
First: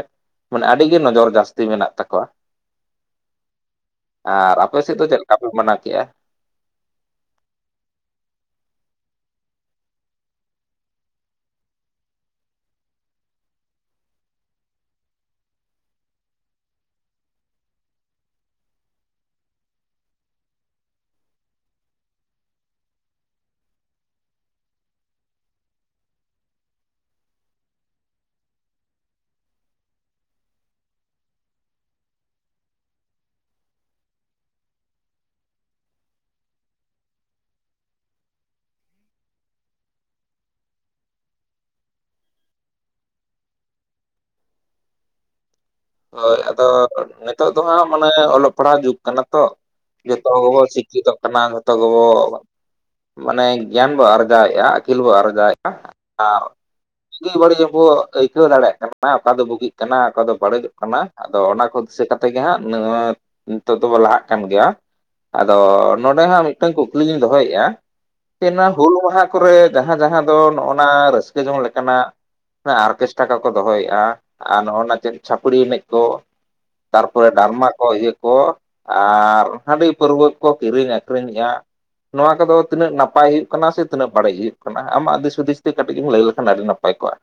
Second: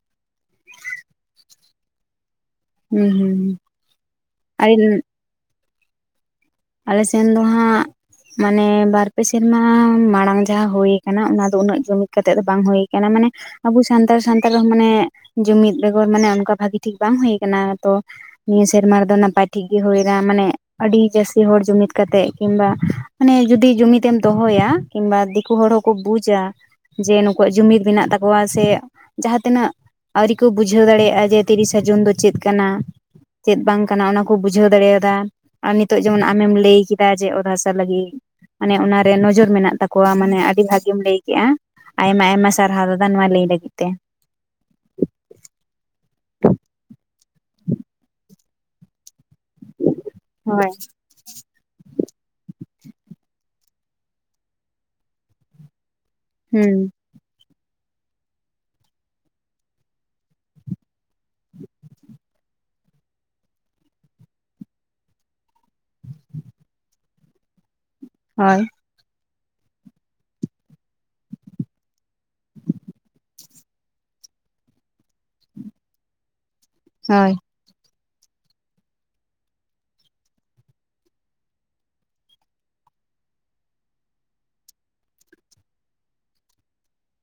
S1: ᱢᱟᱱᱮ ᱟᱹᱰᱤᱜᱮ ᱱᱚᱡᱚᱨ ᱡᱟᱹᱥᱛᱤ ᱢᱮᱱᱟᱜ ᱛᱟᱠᱚᱣᱟ᱾
S2: ᱦᱩᱸ
S1: ᱟᱨ ᱟᱯᱮ ᱥᱮᱫ
S2: ᱦᱩᱸ
S1: ᱫᱚ ᱪᱮᱫᱞᱮᱠᱟ ᱯᱮ ᱢᱟᱱᱟᱣ ᱠᱮᱜ-ᱟ?
S2: ᱟᱞᱮ ᱥᱮᱱ ᱫᱚ ᱦᱟᱸᱜ ᱢᱟᱱᱮ ᱵᱟᱨ ᱯᱮ ᱥᱮᱨᱢᱟ ᱢᱟᱲᱟᱝ ᱡᱟᱦᱟᱸ ᱦᱳᱭ ᱠᱟᱱᱟ ᱚᱱᱟ ᱫᱚ ᱩᱱᱟᱹᱜ ᱡᱚᱢᱤᱜ ᱠᱟᱛᱮᱜ ᱫᱚ ᱵᱟᱝ ᱦᱳᱭ ᱠᱟᱱᱟ ᱢᱟᱱᱮ ᱟᱵᱚ ᱥᱟᱱᱛᱟᱲ ᱥᱟᱱᱛᱟᱲ ᱨᱮᱦᱚᱸ ᱢᱟᱱᱮ ᱡᱩᱢᱤᱫ ᱵᱮᱜᱚᱨ ᱢᱟᱱᱮ ᱚᱱᱠᱟ ᱵᱷᱟᱹᱜᱤ ᱴᱷᱤᱠ ᱵᱟᱝ ᱦᱩᱭ ᱠᱟᱱᱟ ᱛᱚ ᱱᱤᱭᱟᱹ ᱥᱮᱨᱢᱟ ᱨᱮᱫᱚ ᱱᱟᱯᱟᱭ ᱴᱷᱤᱠ ᱜᱮ ᱦᱩᱭᱱᱟ ᱢᱟᱱᱮ ᱟᱹᱰᱤ ᱡᱟᱹᱥ ᱤ ᱦᱚᱲ ᱡᱩᱢᱤᱫᱽ ᱠᱟᱛᱮᱫ ᱠᱤᱝᱵᱟ ᱢᱟᱱᱮ ᱡᱩᱫᱤ ᱡᱩᱢᱤᱫ ᱮᱢ ᱫᱚᱦᱚᱭᱟ ᱠᱤᱝᱵᱟ ᱫᱤᱠᱩ ᱦᱚᱲ ᱦᱚᱸᱠᱚ ᱵᱩᱡᱟ᱾ ᱡᱮ ᱱᱩᱠᱩᱣᱟᱜ ᱡᱩᱢᱤᱫ ᱢᱮᱱᱟᱜ ᱛᱟᱠᱚᱣᱟ ᱥᱮ ᱡᱟᱦᱟᱸ ᱛᱤᱱᱟᱹᱜ ᱟᱹᱣᱨᱤ ᱠᱩ ᱵᱩᱡᱷᱟᱹᱣ ᱫᱟᱲᱮᱭᱟᱜ-ᱟ, ᱡᱮ ᱛᱤᱨᱤᱥᱟ ᱡᱩᱱ ᱫᱚ ᱪᱤᱫ ᱠᱟᱱᱟ? ᱪᱮᱫ ᱵᱟᱝ ᱠᱟᱱᱟ ᱚᱱᱟ ᱠᱚ ᱵᱩᱡᱷᱟᱹᱣ ᱫᱟᱲᱮᱭᱟᱫᱟ ᱟᱨ ᱱᱤᱛᱳᱜ ᱡᱮᱢᱚᱱ ᱟᱢᱮᱢ ᱞᱟᱹᱭ ᱠᱤᱫᱟ ᱡᱮ ᱚᱛ ᱦᱟᱥᱟ ᱞᱟᱹᱜᱤᱜ᱾ ᱢᱟᱱᱮ ᱚᱱᱟ ᱨᱮ ᱱᱚᱡᱚᱨ ᱢᱮᱱᱟᱜ ᱛᱟᱠᱚᱣᱟ ᱢᱟᱱᱮ ᱟᱹᱰᱤ ᱵᱷᱟᱹᱜᱤᱢ ᱞᱟᱹᱭ ᱠᱮᱜ-ᱟ᱾ ᱟᱭᱢᱟ ᱟᱭᱢᱟ ᱥᱟᱨᱦᱟᱣ ᱫᱟᱫᱟ ᱱᱚᱣᱟ ᱞᱟᱹᱭ ᱞᱟᱹᱜᱤᱫ ᱛᱮ᱾
S1: ᱦᱚᱭ ᱟᱫᱚ ᱱᱤᱛᱚᱜ ᱫᱚ ᱦᱟᱸᱜ ᱢᱟᱱᱮ ᱚᱞᱚᱜ ᱯᱟᱲᱦᱟᱣ ᱡᱩᱜᱽ ᱠᱟᱱᱟ᱾ ᱛᱚ ᱡᱚᱛᱚ ᱜᱮᱵᱚ
S2: ᱦᱳᱭ
S1: ᱥᱤᱠᱠᱷᱤᱛᱚ ᱠᱟᱱᱟ ᱡᱷᱚᱛᱚ ᱜᱮᱵᱚ, ᱢᱟᱱᱮ ᱜᱮᱭᱟᱱ ᱵᱚ ᱟᱨᱡᱟᱣᱮᱜ-ᱟ ᱟᱹᱠᱤᱞ ᱵᱚ ᱟᱨᱡᱟᱣᱮᱜ-ᱟ᱾ ᱟᱨ
S2: ᱦᱩᱸ
S1: ᱵᱩᱜᱤ ᱵᱟᱹᱲᱤᱡ ᱦᱚᱸᱵᱚ ᱟᱹᱭᱠᱟᱹᱣ ᱫᱟᱲᱮᱭᱟᱜ ᱠᱟᱱᱟ, ᱚᱠᱟ ᱫᱚ ᱵᱩᱜᱤᱜ ᱠᱟᱱᱟ? ᱚᱠᱟ ᱫᱚ ᱵᱟᱹᱲᱤᱡᱚᱜ ᱠᱟᱱᱟ ᱟᱫᱚ ᱚᱱᱟ ᱠᱚ ᱫᱤᱥᱟᱹ ᱠᱟᱛᱮ ᱜᱮ ᱦᱟᱸᱜ ᱱᱟᱹᱭᱟᱹᱛ ᱱᱤᱛᱚᱜ ᱫᱚᱵᱚ ᱞᱟᱦᱟᱜ ᱠᱟᱱ ᱜᱮᱭᱟ᱾ ᱟᱫᱚ ᱱᱚᱰᱮ ᱦᱟᱸᱜ ᱢᱤᱫᱴᱟᱝ ᱠᱩᱠᱞᱤᱞᱤᱧ ᱫᱚᱦᱚᱭᱮᱜ-ᱟ
S2: ᱦᱳᱭ
S1: ᱯᱮᱱᱟᱝ ᱦᱩᱞ ᱢᱟᱦᱟ ᱠᱚᱨᱮ ᱡᱟᱦᱟᱸ ᱡᱟᱦᱟᱸ ᱫᱚ ᱱᱚᱜ-ᱱᱟ ᱨᱟᱹᱥᱠᱟᱹ ᱡᱚᱝ ᱞᱮᱠᱟᱱᱟᱜ ᱟᱨᱠᱮᱥᱴᱟᱠᱟ ᱠᱚ ᱫᱚᱦᱚᱭᱮᱜ-ᱟ ᱟᱨ ᱱᱚᱜ-ᱚ ᱱᱟ ᱪᱮᱫ ᱪᱷᱟᱹᱯᱨᱤ ᱮᱱᱮᱡ ᱠᱚ ᱛᱟᱨᱯᱚᱨᱮ
S2: ᱦᱳᱭ
S1: ᱰᱟᱨᱢᱟ ᱠᱚ ᱤᱭᱟᱹ ᱠᱚ ᱟᱨ ᱦᱟᱺᱰᱤ ᱯᱟᱹᱨᱣᱟᱹ ᱠᱚ ᱠᱤᱨᱤᱧ ᱟᱹᱠᱷᱨᱤᱧᱮᱜ-ᱟ᱾ ᱱᱚᱣᱟ ᱠᱚᱫᱚ ᱛᱤᱱᱟᱹᱜ ᱱᱟᱯᱟᱭ ᱦᱩᱭᱩᱜ ᱠᱟᱱᱟ ᱥᱮ ᱛᱤᱱᱟᱹᱜ ᱵᱟᱹᱲᱤᱡ ᱦᱩᱭᱩᱜ ᱠᱟᱱᱟ ᱟᱢᱟᱜ ᱫᱤᱥ ᱦᱩᱫᱤᱥ ᱛᱮ ᱠᱟᱹᱴᱤᱡ ᱮᱢ ᱞᱟᱹᱭ ᱞᱮᱠᱷᱟᱱ ᱟᱹᱰᱤ ᱱᱟᱯᱟᱭ ᱠᱚᱜ-ᱟ᱾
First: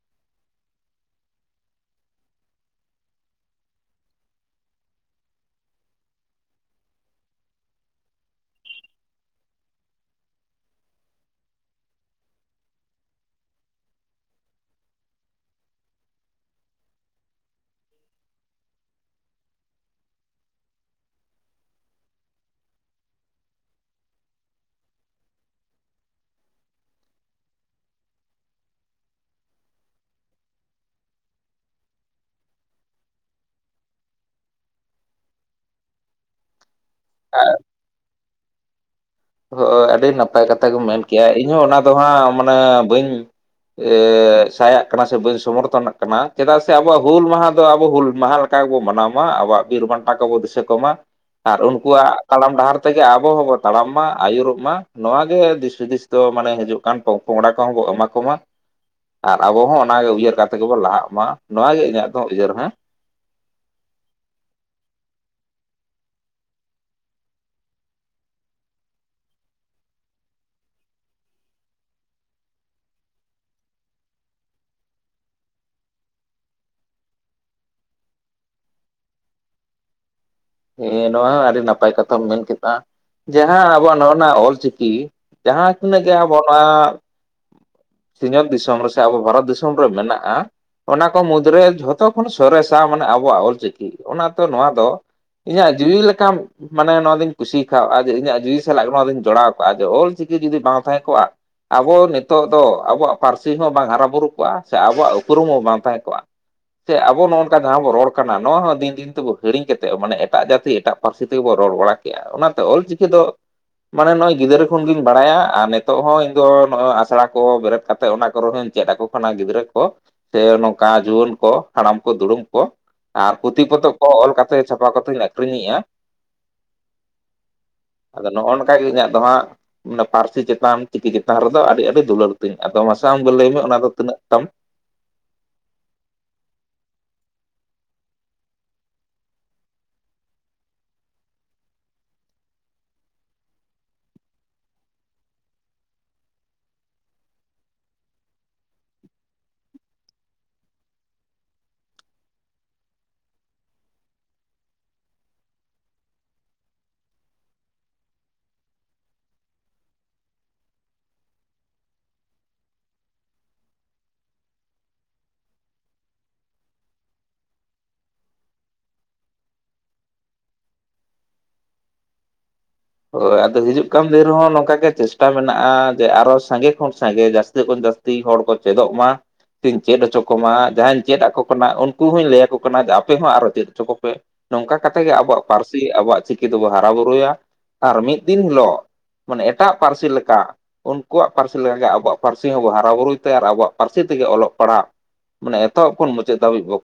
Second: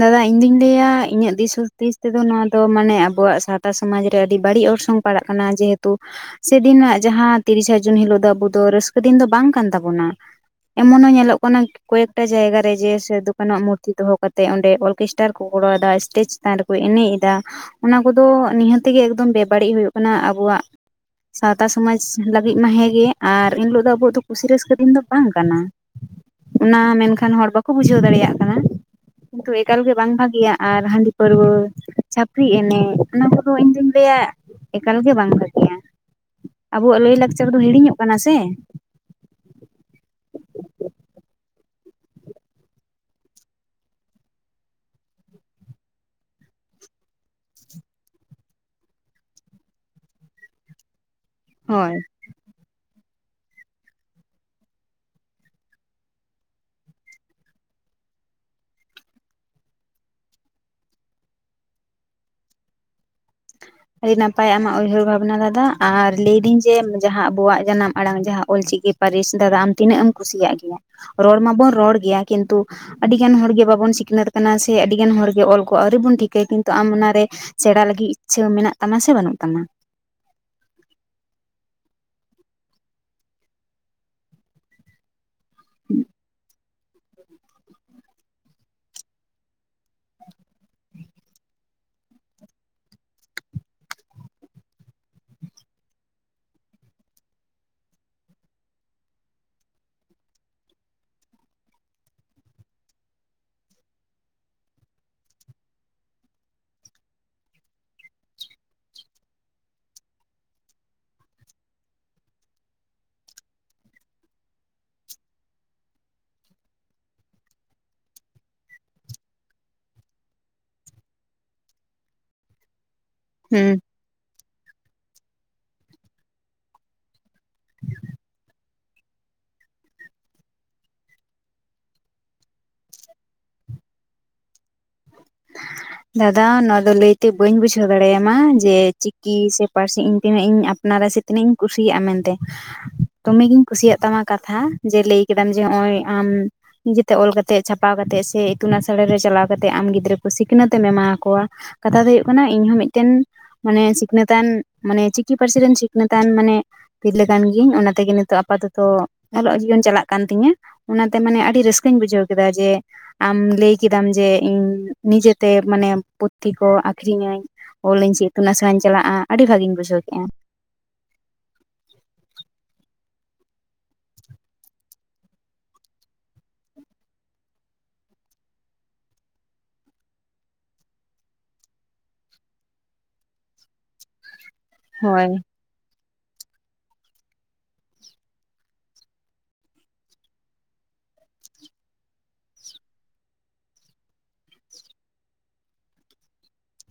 S2: ᱫᱟᱫᱟ ᱤᱧ ᱫᱩᱧ ᱞᱟᱹᱭᱟ ᱤᱧᱟᱹᱜ ᱫᱤᱥ ᱦᱩᱫᱤᱥ ᱛᱮᱫᱚ ᱱᱚᱣᱟ ᱫᱚ ᱢᱟᱱᱮ ᱟᱵᱚᱣᱟᱜ ᱥᱟᱶᱛᱟ ᱥᱚᱢᱟᱡᱽ ᱨᱮ ᱟᱹᱰᱤ ᱵᱟᱹᱲᱤᱜ ᱚᱨᱥᱚᱝ ᱯᱟᱲᱟᱜ ᱠᱟᱱᱟ ᱡᱮᱦᱮᱛᱩ ᱥᱮᱫᱤᱱᱟᱜ ᱡᱟᱦᱟᱸ ᱛᱤᱨᱤᱥᱟ ᱡᱩᱱ ᱦᱤᱞᱳᱜ ᱫᱚ ᱟᱵᱚ ᱫᱚ ᱨᱟᱹᱥᱠᱟᱹ ᱫᱤᱱ ᱫᱚ ᱵᱟᱝ ᱠᱟᱱ ᱛᱟᱵᱚᱱᱟ ᱾ ᱮᱢᱚᱱ ᱦᱚᱸ ᱧᱮᱞᱚᱜ ᱠᱟᱱᱟ ᱠᱚᱭᱮᱠᱴᱟ ᱡᱟᱭᱜᱟ ᱨᱮ ᱡᱮ ᱥᱮᱫᱚᱠᱟᱱᱚᱟᱜ ᱢᱩᱨᱛᱤ ᱫᱚᱦᱚ ᱠᱟᱛ ᱛᱮ ᱚᱸᱰᱮ ᱚᱞᱠᱮᱥᱴᱟᱨ ᱠᱚ ᱜᱚᱨᱟᱣ ᱫᱟ ᱮᱥᱴᱮᱡ ᱪᱮᱛᱟᱱ ᱨᱮᱠᱚ ᱮᱱᱮᱜ ᱮᱫᱟ ᱾ ᱚᱱᱟ ᱠᱚᱫᱚ ᱱᱤᱦᱟᱹᱛᱮᱜᱮ ᱮᱠᱫᱚᱢ ᱵᱮᱵᱟᱹᱲᱤᱡ ᱦᱩᱭᱩᱜ ᱠᱟᱱᱟ ᱟᱵᱚᱣᱟᱜ ᱾ ᱥᱟᱣᱛᱟ ᱥᱚᱢᱟᱡᱽ ᱞᱟᱹᱜᱤᱫ ᱢᱟ ᱦᱮᱸᱜᱮ ᱟᱨ ᱮᱱᱦᱤᱞᱳᱜ ᱫᱚ ᱟᱵᱚᱣᱟᱜ ᱫᱚ ᱠᱩᱥᱤ ᱨᱟᱹᱥᱠᱟᱹ ᱫᱤᱱ ᱫᱚ ᱵᱟᱝ ᱠᱟᱱᱟ᱾ ᱚᱱᱟ ᱢᱮᱱᱠᱷᱟᱱ ᱦᱚᱲ ᱵᱟᱠᱚ ᱵᱩᱡᱷᱟᱹᱣ ᱫᱟᱲᱮᱭᱟᱜ ᱠᱟᱱᱟ᱾ ᱠᱤᱱᱛᱩ ᱮᱠᱟᱞ ᱜᱮ ᱵᱟᱝ ᱵᱷᱟᱜᱮᱭᱟ ᱟᱨ ᱦᱟᱺᱰᱤ ᱯᱟᱹᱨᱣᱟᱹ ᱪᱷᱟᱹᱯᱨᱤ ᱮᱱᱮᱜ ᱚᱱᱟ ᱠᱚᱫᱚ ᱤᱧᱫᱩᱧ ᱞᱟᱹᱭᱟ ᱮᱠᱟᱞ ᱜᱮ ᱵᱟᱝ ᱵᱷᱟᱹᱜᱮᱭᱟ᱾ ᱟᱵᱚᱣᱟᱜ ᱞᱟᱹᱭ ᱞᱟᱠᱪᱟᱨ ᱫᱚ ᱦᱤᱲᱤᱧᱚᱜ ᱠᱟᱱᱟ ᱥᱮ ᱾
S1: ᱦᱳ ᱚ ᱟᱹᱰᱤ ᱱᱟᱯᱟᱭ ᱠᱟᱛᱷᱟ ᱜᱮᱢ ᱢᱮᱱ ᱠᱮᱜ-ᱟ ᱤᱧᱦᱚ ᱚᱱᱟ ᱫᱚ ᱦᱟᱸᱜ ᱢᱟᱱᱮ ᱵᱟᱹᱧ ᱮ ᱥᱟᱭᱟᱜ ᱠᱟᱱᱟ ᱥᱮ ᱵᱟᱹᱧ ᱥᱚᱢᱚᱨᱛᱷᱚᱱᱟᱜ ᱠᱟᱱᱟ, ᱪᱮᱫᱟᱜ ᱥᱮ ᱟᱵᱚᱣᱟᱜ ᱦᱩᱞ ᱢᱟᱦᱟ ᱫᱚ ᱟᱵᱚ ᱦᱩᱞ ᱢᱟᱦᱟ ᱞᱮ ᱚᱱᱠᱟ ᱜᱮᱵᱚ ᱢᱟᱱᱟᱣ ᱢᱟ ᱟᱵᱚᱣᱟᱜ ᱵᱤᱨ ᱵᱟᱱᱴᱟ ᱠᱚᱵᱚ ᱫᱤᱥᱟᱹ ᱠᱚᱢᱟ ᱾ ᱟᱨ
S2: ᱦᱳᱭ
S1: ᱩᱱᱠᱩᱣᱟᱜ ᱛᱟᱲᱟᱢ ᱰᱟᱦᱟᱨ ᱛᱮᱜᱮ ᱟᱵᱚ ᱦᱚᱸᱵᱚ ᱛᱟᱲᱟᱢ ᱢᱟ᱾ ᱟᱹᱭᱩᱨᱚᱜ ᱢᱟ ᱱᱚᱣᱟ ᱜᱮ ᱫᱤᱥ ᱦᱩᱫᱤᱥ ᱫᱚ ᱢᱟᱱᱮ ᱦᱤᱡᱩᱜ ᱠᱟᱱ ᱯᱚᱜ-ᱯᱚᱸᱜᱲᱟ ᱠᱚᱦᱚᱸ ᱵᱚ ᱮᱢᱟ ᱠᱚ ᱢᱟ᱾ ᱟᱨ ᱟᱵᱚ ᱦᱚᱸ ᱚᱱᱟᱜᱮ ᱩᱭᱦᱟᱹᱨ ᱠᱟᱛᱮ ᱜᱮᱵᱚ ᱞᱟᱦᱟᱜ ᱢᱟ ᱱᱚᱣᱟ ᱜᱮ ᱤᱧᱟᱹᱜ ᱫᱚ ᱩᱭᱦᱟᱹᱨ ᱦᱮᱸ ᱾
S2: ᱟᱹᱰᱤ ᱱᱟᱯᱟᱭ ᱟᱢᱟᱜ ᱩᱭᱦᱟᱹᱨ ᱵᱷᱟᱵᱽᱱᱟ ᱫᱟᱫᱟ ᱟᱨ ᱞᱟᱹᱭᱫᱟᱹᱧ ᱡᱮ ᱡᱟᱦᱟᱸ ᱟᱵᱚᱣᱟᱜ ᱡᱟᱱᱟᱢ ᱟᱲᱟᱝ ᱡᱟᱦᱟᱸ ᱚᱞᱪᱤᱠᱤ ᱯᱟᱹᱨᱤᱥ ᱫᱟᱫᱟ ᱟᱢ ᱛᱤᱱᱟᱹᱜ ᱮᱢ ᱠᱩᱥᱤᱭᱟᱜ ᱜᱮᱭᱟ? ᱨᱚᱲ ᱢᱟᱵᱚᱱ ᱨᱚᱲ ᱜᱮᱭᱟ ᱠᱤᱱᱛᱩ ᱟᱹᱰᱤᱜᱟᱱ ᱦᱚᱲᱜᱮ ᱵᱟᱵᱚᱱ ᱥᱤᱠᱷᱱᱟᱹᱛ ᱠᱟᱱᱟ ᱥᱮ ᱟᱹᱰᱤᱜᱟᱱ ᱦᱚᱲᱜᱮ ᱚᱞ ᱠᱚ ᱟᱹᱣᱨᱤ ᱵᱚᱱ ᱴᱷᱤᱠᱟᱹᱭ ᱠᱤᱱᱛᱩ ᱟᱢ ᱚᱱᱟᱨᱮ ᱥᱮᱬᱟ ᱞᱟᱹᱜᱤᱫ ᱤᱪᱪᱷᱟᱹ ᱢᱮᱱᱟᱜ ᱛᱟᱢᱟ ᱥᱮ ᱵᱟᱹᱱᱩᱜ ᱛᱟᱢᱟ ᱾
S1: ᱦᱮᱸ ᱱᱚᱣᱟ ᱦᱚᱸ ᱟᱹᱰᱤ ᱱᱟᱯᱟᱭ ᱠᱟᱛᱷᱟᱢ ᱢᱮᱱ ᱠᱮᱫᱟ ᱡᱟᱦᱟᱸ ᱟᱵᱚᱣᱟᱜ ᱱᱚᱜᱼᱚ ᱱᱟ ᱚᱞᱪᱤᱠᱤ ᱡᱟᱦᱟᱸ ᱛᱤᱱᱟᱹᱜ ᱜᱮ ᱟᱢ ᱚᱱᱟ ᱥᱤᱧᱚᱛ ᱫᱤᱥᱚᱢ ᱨᱮ ᱥᱮ ᱟᱵᱚ ᱵᱷᱟᱨᱚᱛ ᱫᱤᱥᱚᱢ ᱨᱮ ᱢᱮᱱᱟᱜᱼᱟ ᱾ ᱚᱱᱟ ᱠᱚ ᱢᱩᱫᱽᱨᱮ ᱡᱷᱚᱛᱚ ᱠᱷᱚᱱ ᱥᱚᱨᱮᱥᱟ ᱢᱟᱱᱮ ᱟᱵᱚᱣᱟᱜ ᱚᱞᱪᱤᱠᱤ ᱾ ᱚᱱᱟᱛᱮ ᱱᱚᱣᱟ ᱫᱚ ᱤᱧᱟᱜ ᱡᱤᱣᱤ ᱞᱮᱠᱟᱢ ᱢᱟᱱᱮ ᱱᱚᱣᱟ ᱫᱩᱧ ᱠᱩᱥᱤᱭ ᱠᱟᱣᱼᱟ ᱡᱮ ᱤᱧᱟᱜ ᱡᱩᱣᱤ ᱥᱟᱞᱟᱜ ᱱᱚᱣᱟ ᱫᱩᱧ ᱡᱚᱲᱟᱣ ᱠᱟᱜᱼᱟ ᱡᱮ ᱚᱞ ᱪᱤᱠᱤ ᱡᱩᱫᱤ ᱵᱟᱝ ᱛᱟᱦᱮᱸ ᱠᱚᱜᱼᱟ ᱾ ᱟᱵᱚ ᱱᱤᱛᱚᱜ ᱫᱚ ᱟᱵᱚᱣᱟᱜ ᱯᱟᱹᱨᱥᱤ ᱦᱚᱸ ᱵᱟᱝ ᱦᱟᱨᱟᱼ ᱵᱩᱨᱩ ᱠᱚᱜᱼᱟ ᱥᱮ ᱟᱵᱚᱣᱟᱜ ᱩᱯᱨᱩᱢ ᱦᱚᱸ ᱵᱟᱝ ᱛᱟᱦᱮᱸ ᱠᱚᱜᱼᱟ ᱾ ᱥᱮ ᱟᱵᱚ ᱱᱚᱝᱠᱟ ᱡᱟᱦᱟᱸ ᱵᱚᱱ ᱨᱚᱲ ᱠᱟᱱᱟ ᱱᱚᱣᱟ ᱦᱚᱸ ᱫᱤᱱ ᱫᱤᱱ ᱛᱮ ᱵᱚ ᱦᱤᱲᱤᱧ ᱠᱟᱛᱮᱫ ᱢᱟᱱᱮ ᱮᱴᱟᱜ ᱡᱟᱹᱛᱤ ᱮᱴᱟᱜ ᱯᱟᱹᱨᱥᱤ ᱛᱮᱜᱮ ᱵᱚᱱ ᱨᱚᱲ ᱵᱟᱲᱟ ᱠᱮᱜᱼᱟ ᱚᱱᱟᱛᱮ ᱚᱞ ᱪᱤᱠᱤ ᱫᱚ ᱢᱟᱱᱮ ᱱᱚᱜᱼᱚᱭ ᱜᱤᱫᱽᱨᱟᱹ ᱠᱷᱚᱱᱜᱤᱧ ᱵᱟᱲᱟᱭᱟ ᱟᱨ ᱱᱤᱛᱚᱜ ᱦᱚᱸ ᱤᱧ ᱫᱚ ᱱᱚᱜᱼᱚᱭ ᱟᱥᱲᱟ ᱠᱚ ᱵᱮᱨᱮᱫ ᱠᱟᱛᱮ ᱚᱱᱟ ᱠᱚᱨᱮᱦᱚᱧ ᱪᱮᱫ ᱟᱠᱚ ᱾ ᱠᱷᱚᱱᱟ ᱜᱤᱫᱽᱨᱟᱹ ᱠᱚ ᱥᱮ ᱱᱚᱝᱠᱟ ᱡᱩᱣᱟᱹᱱ ᱠᱚ ᱦᱟᱲᱟᱢ ᱠᱚ ᱫᱩᱲᱩᱢ ᱠᱚ ᱾ ᱟᱨ ᱯᱩᱛᱷᱤ
S2: ᱦᱩᱸ
S1: ᱯᱚᱛᱚᱵ ᱠᱚᱦᱚ ᱚᱞ ᱠᱟᱛᱮ ᱪᱷᱟᱯᱟ ᱠᱟᱛᱮᱧ ᱟᱠᱷᱨᱤᱧ ᱮᱜ-ᱟ ᱾ ᱟᱫᱚ ᱱᱚᱜᱼᱚ ᱱᱝᱠᱟ ᱜᱮ ᱤᱧᱟᱜ ᱫᱚ ᱦᱟᱸᱜ ᱾ ᱢᱟᱱᱮ ᱯᱟᱹᱨᱥᱤ ᱪᱮᱛᱟᱱ ᱪᱤᱠᱤ ᱪᱮᱛᱟᱱ ᱨᱮᱫᱚ ᱟᱹᱰᱤ ᱟᱹᱰᱤ ᱫᱩᱞᱟᱹᱲ ᱛᱤᱧ ᱟᱫᱚ ᱢᱟᱥᱮ ᱟᱢ ᱜᱮ ᱞᱟᱹᱭ ᱢᱮ ᱚᱱᱟ ᱫᱚ ᱛᱤᱱᱟᱹᱜ ᱛᱟᱢ ᱾ [inaudible]
S2: ᱫᱟᱫᱟ ᱱᱚᱣᱟ ᱫᱚ ᱞᱟᱹᱭ ᱛᱮ ᱵᱟᱹᱧ ᱵᱩᱡᱷᱟᱹᱣ ᱫᱟᱲᱮᱭᱟᱢᱟ ᱡᱮ ᱪᱤᱠᱤ ᱥᱮ ᱯᱟᱹᱨᱥᱤ ᱤᱧ ᱛᱤᱱᱟᱹᱜ ᱤᱧ ᱟᱯᱱᱟᱨᱟ ᱥᱮ ᱛᱤᱱᱟᱹᱜ ᱤᱧ ᱠᱩᱥᱤᱭᱟᱜᱼᱟ ᱢᱮᱱᱛᱮ ᱾ ᱫᱚᱢᱮ ᱜᱤᱧ ᱠᱩᱥᱤᱭᱟᱜ ᱛᱟᱢᱟ ᱠᱟᱛᱷᱟ ᱡᱮ ᱞᱟᱹᱭ ᱠᱮᱫᱟᱢ ᱡᱮ ᱦᱚᱜᱼᱚᱭ ᱟᱢ ᱱᱤᱡᱮ ᱛᱮ ᱚᱞ ᱠᱟᱛᱮᱜ ᱪᱷᱟᱯᱟᱣ ᱠᱟᱛᱮᱜ ᱥᱮ ᱤᱛᱩᱱ ᱟᱥᱲᱟ ᱨᱮ ᱪᱟᱞᱟᱣ ᱠᱟᱛᱮ ᱟᱢ ᱜᱤᱫᱽᱨᱟᱹ ᱠᱚ ᱥᱤᱠᱷᱱᱟᱹᱛ ᱮᱢ ᱮᱢᱟ ᱠᱚᱣᱟ ᱠᱟᱛᱷᱟ ᱫᱚ ᱦᱩᱭᱩᱜ ᱠᱟᱱᱟ ᱤᱧ ᱦᱚᱸ ᱢᱤᱫ ᱴᱮᱱ ᱢᱟᱱᱮ ᱥᱤᱠᱷᱱᱟᱹᱛᱟᱱ ᱢᱟᱱᱮ ᱪᱤᱠᱤ ᱯᱟᱹᱨᱥᱤ ᱨᱮᱱ ᱥᱤᱠᱷᱱᱟᱹᱛᱟᱱ ᱢᱟᱱᱮ ᱛᱤᱨᱞᱟᱹ ᱠᱟᱱ ᱜᱤᱭᱟᱹᱧ ᱚᱱᱟ ᱛᱮᱜᱮ ᱱᱤᱛᱚᱜ ᱟᱯᱟᱛᱚᱛᱚ ᱚᱞᱚᱜ ᱡᱤᱭᱚᱱ ᱪᱟᱞᱟᱜ ᱠᱟᱱ ᱛᱤᱧᱟᱹ ᱾ ᱚᱱᱟᱛᱮ ᱢᱟᱱᱮ ᱟᱹᱰᱤ ᱨᱟᱹᱥᱠᱟᱹᱧ ᱵᱩᱡᱷᱟᱹᱣ ᱠᱮᱫᱟ ᱡᱮ ᱟᱢ ᱞᱟᱹᱭ ᱠᱮᱫᱟᱢ ᱡᱮ ᱤᱧ ᱱᱤᱡᱮ ᱛᱮ ᱢᱟᱱᱮ ᱯᱩᱛᱷᱤ ᱠᱚ ᱟᱹᱠᱷᱨᱤᱧ ᱤᱧ ᱾ ᱚᱞ ᱤᱧ ᱥᱤ ᱤᱛᱩᱱ ᱟᱥᱲᱟᱧ ᱪᱟᱞᱟᱜᱼᱟ ᱟᱹᱰᱤ ᱵᱷᱟᱹᱜᱤᱧ ᱵᱩᱡᱷᱟᱹᱣ ᱠᱮᱜᱼᱟ ᱾
S1: ᱦᱳᱭ ᱟᱫᱚ ᱦᱤᱡᱩᱜ ᱠᱟᱱ ᱫᱤᱱ ᱨᱮᱦᱚᱸ ᱱᱚᱝᱠᱟ ᱜᱮ ᱪᱮᱥᱴᱟ ᱢᱮᱱᱟᱜᱼᱟ ᱡᱮ ᱟᱨᱚ ᱥᱟᱸᱜᱮ ᱠᱷᱚᱱ ᱥᱟᱸᱜᱮ ᱡᱟᱹᱥᱛᱤ ᱠᱷᱚᱱ ᱡᱟᱹᱥ ᱛᱤ ᱦᱚᱲ ᱠᱚ ᱪᱮᱫᱚᱜ ᱢᱟ ᱾ ᱛᱤᱧ ᱪᱮᱫ ᱦᱚᱪᱚ ᱠᱚᱢᱟ ᱡᱟᱦᱟᱧ ᱪᱮᱫ ᱟᱠᱚ ᱠᱟᱱᱟ ᱩᱱᱠᱩ ᱦᱚᱸᱧ ᱞᱟᱹᱭ ᱟᱠᱚ ᱠᱟᱱᱟ ᱡᱮ ᱟᱯᱮ ᱦᱚᱸ ᱟᱨᱚ ᱪᱮᱫ ᱦᱚᱪᱚ ᱠᱚᱯᱮ ᱾ ᱱᱚᱝᱠᱟ ᱠᱟᱛᱮ ᱜᱮ
S2: ᱦᱳᱭ
S1: ᱟᱵᱚᱣᱟᱜ ᱯᱟᱹᱨᱥᱤ ᱟᱵᱚᱣᱟᱜ ᱪᱤᱠᱤ ᱫᱚᱵᱚ ᱦᱟᱨᱟ ᱵᱩᱨᱩᱭᱟ ᱾ ᱟᱨ ᱢᱤᱫ ᱫᱤᱱ ᱦᱤᱞᱳᱜ ᱢᱟᱱᱮ ᱮᱴᱟᱜ ᱯᱟᱹᱨᱥᱤ ᱞᱮᱠᱟ ᱾ ᱩᱱᱠᱩᱣᱟᱜ ᱯᱟᱹᱨᱥᱤ ᱞᱮᱠᱟ ᱜᱮ ᱟᱵᱚᱣᱟᱜ ᱯᱟᱹᱨᱥᱤ ᱦᱚᱸ ᱵᱚ ᱦᱟᱨᱟ ᱵᱩᱨᱩᱭ ᱛᱮ ᱟᱨ ᱟᱵᱚᱣᱟᱜ ᱯᱟᱹᱨᱥᱤ ᱛᱮᱜᱮ ᱚᱞᱚᱜ ᱯᱟᱲᱦᱟᱜ ᱢᱟᱱᱮ ᱮᱛᱚᱦᱚᱵ ᱠᱷᱚᱱ ᱢᱩᱪᱟᱹᱫ ᱫᱷᱟᱹᱵᱤᱡ ᱵᱚ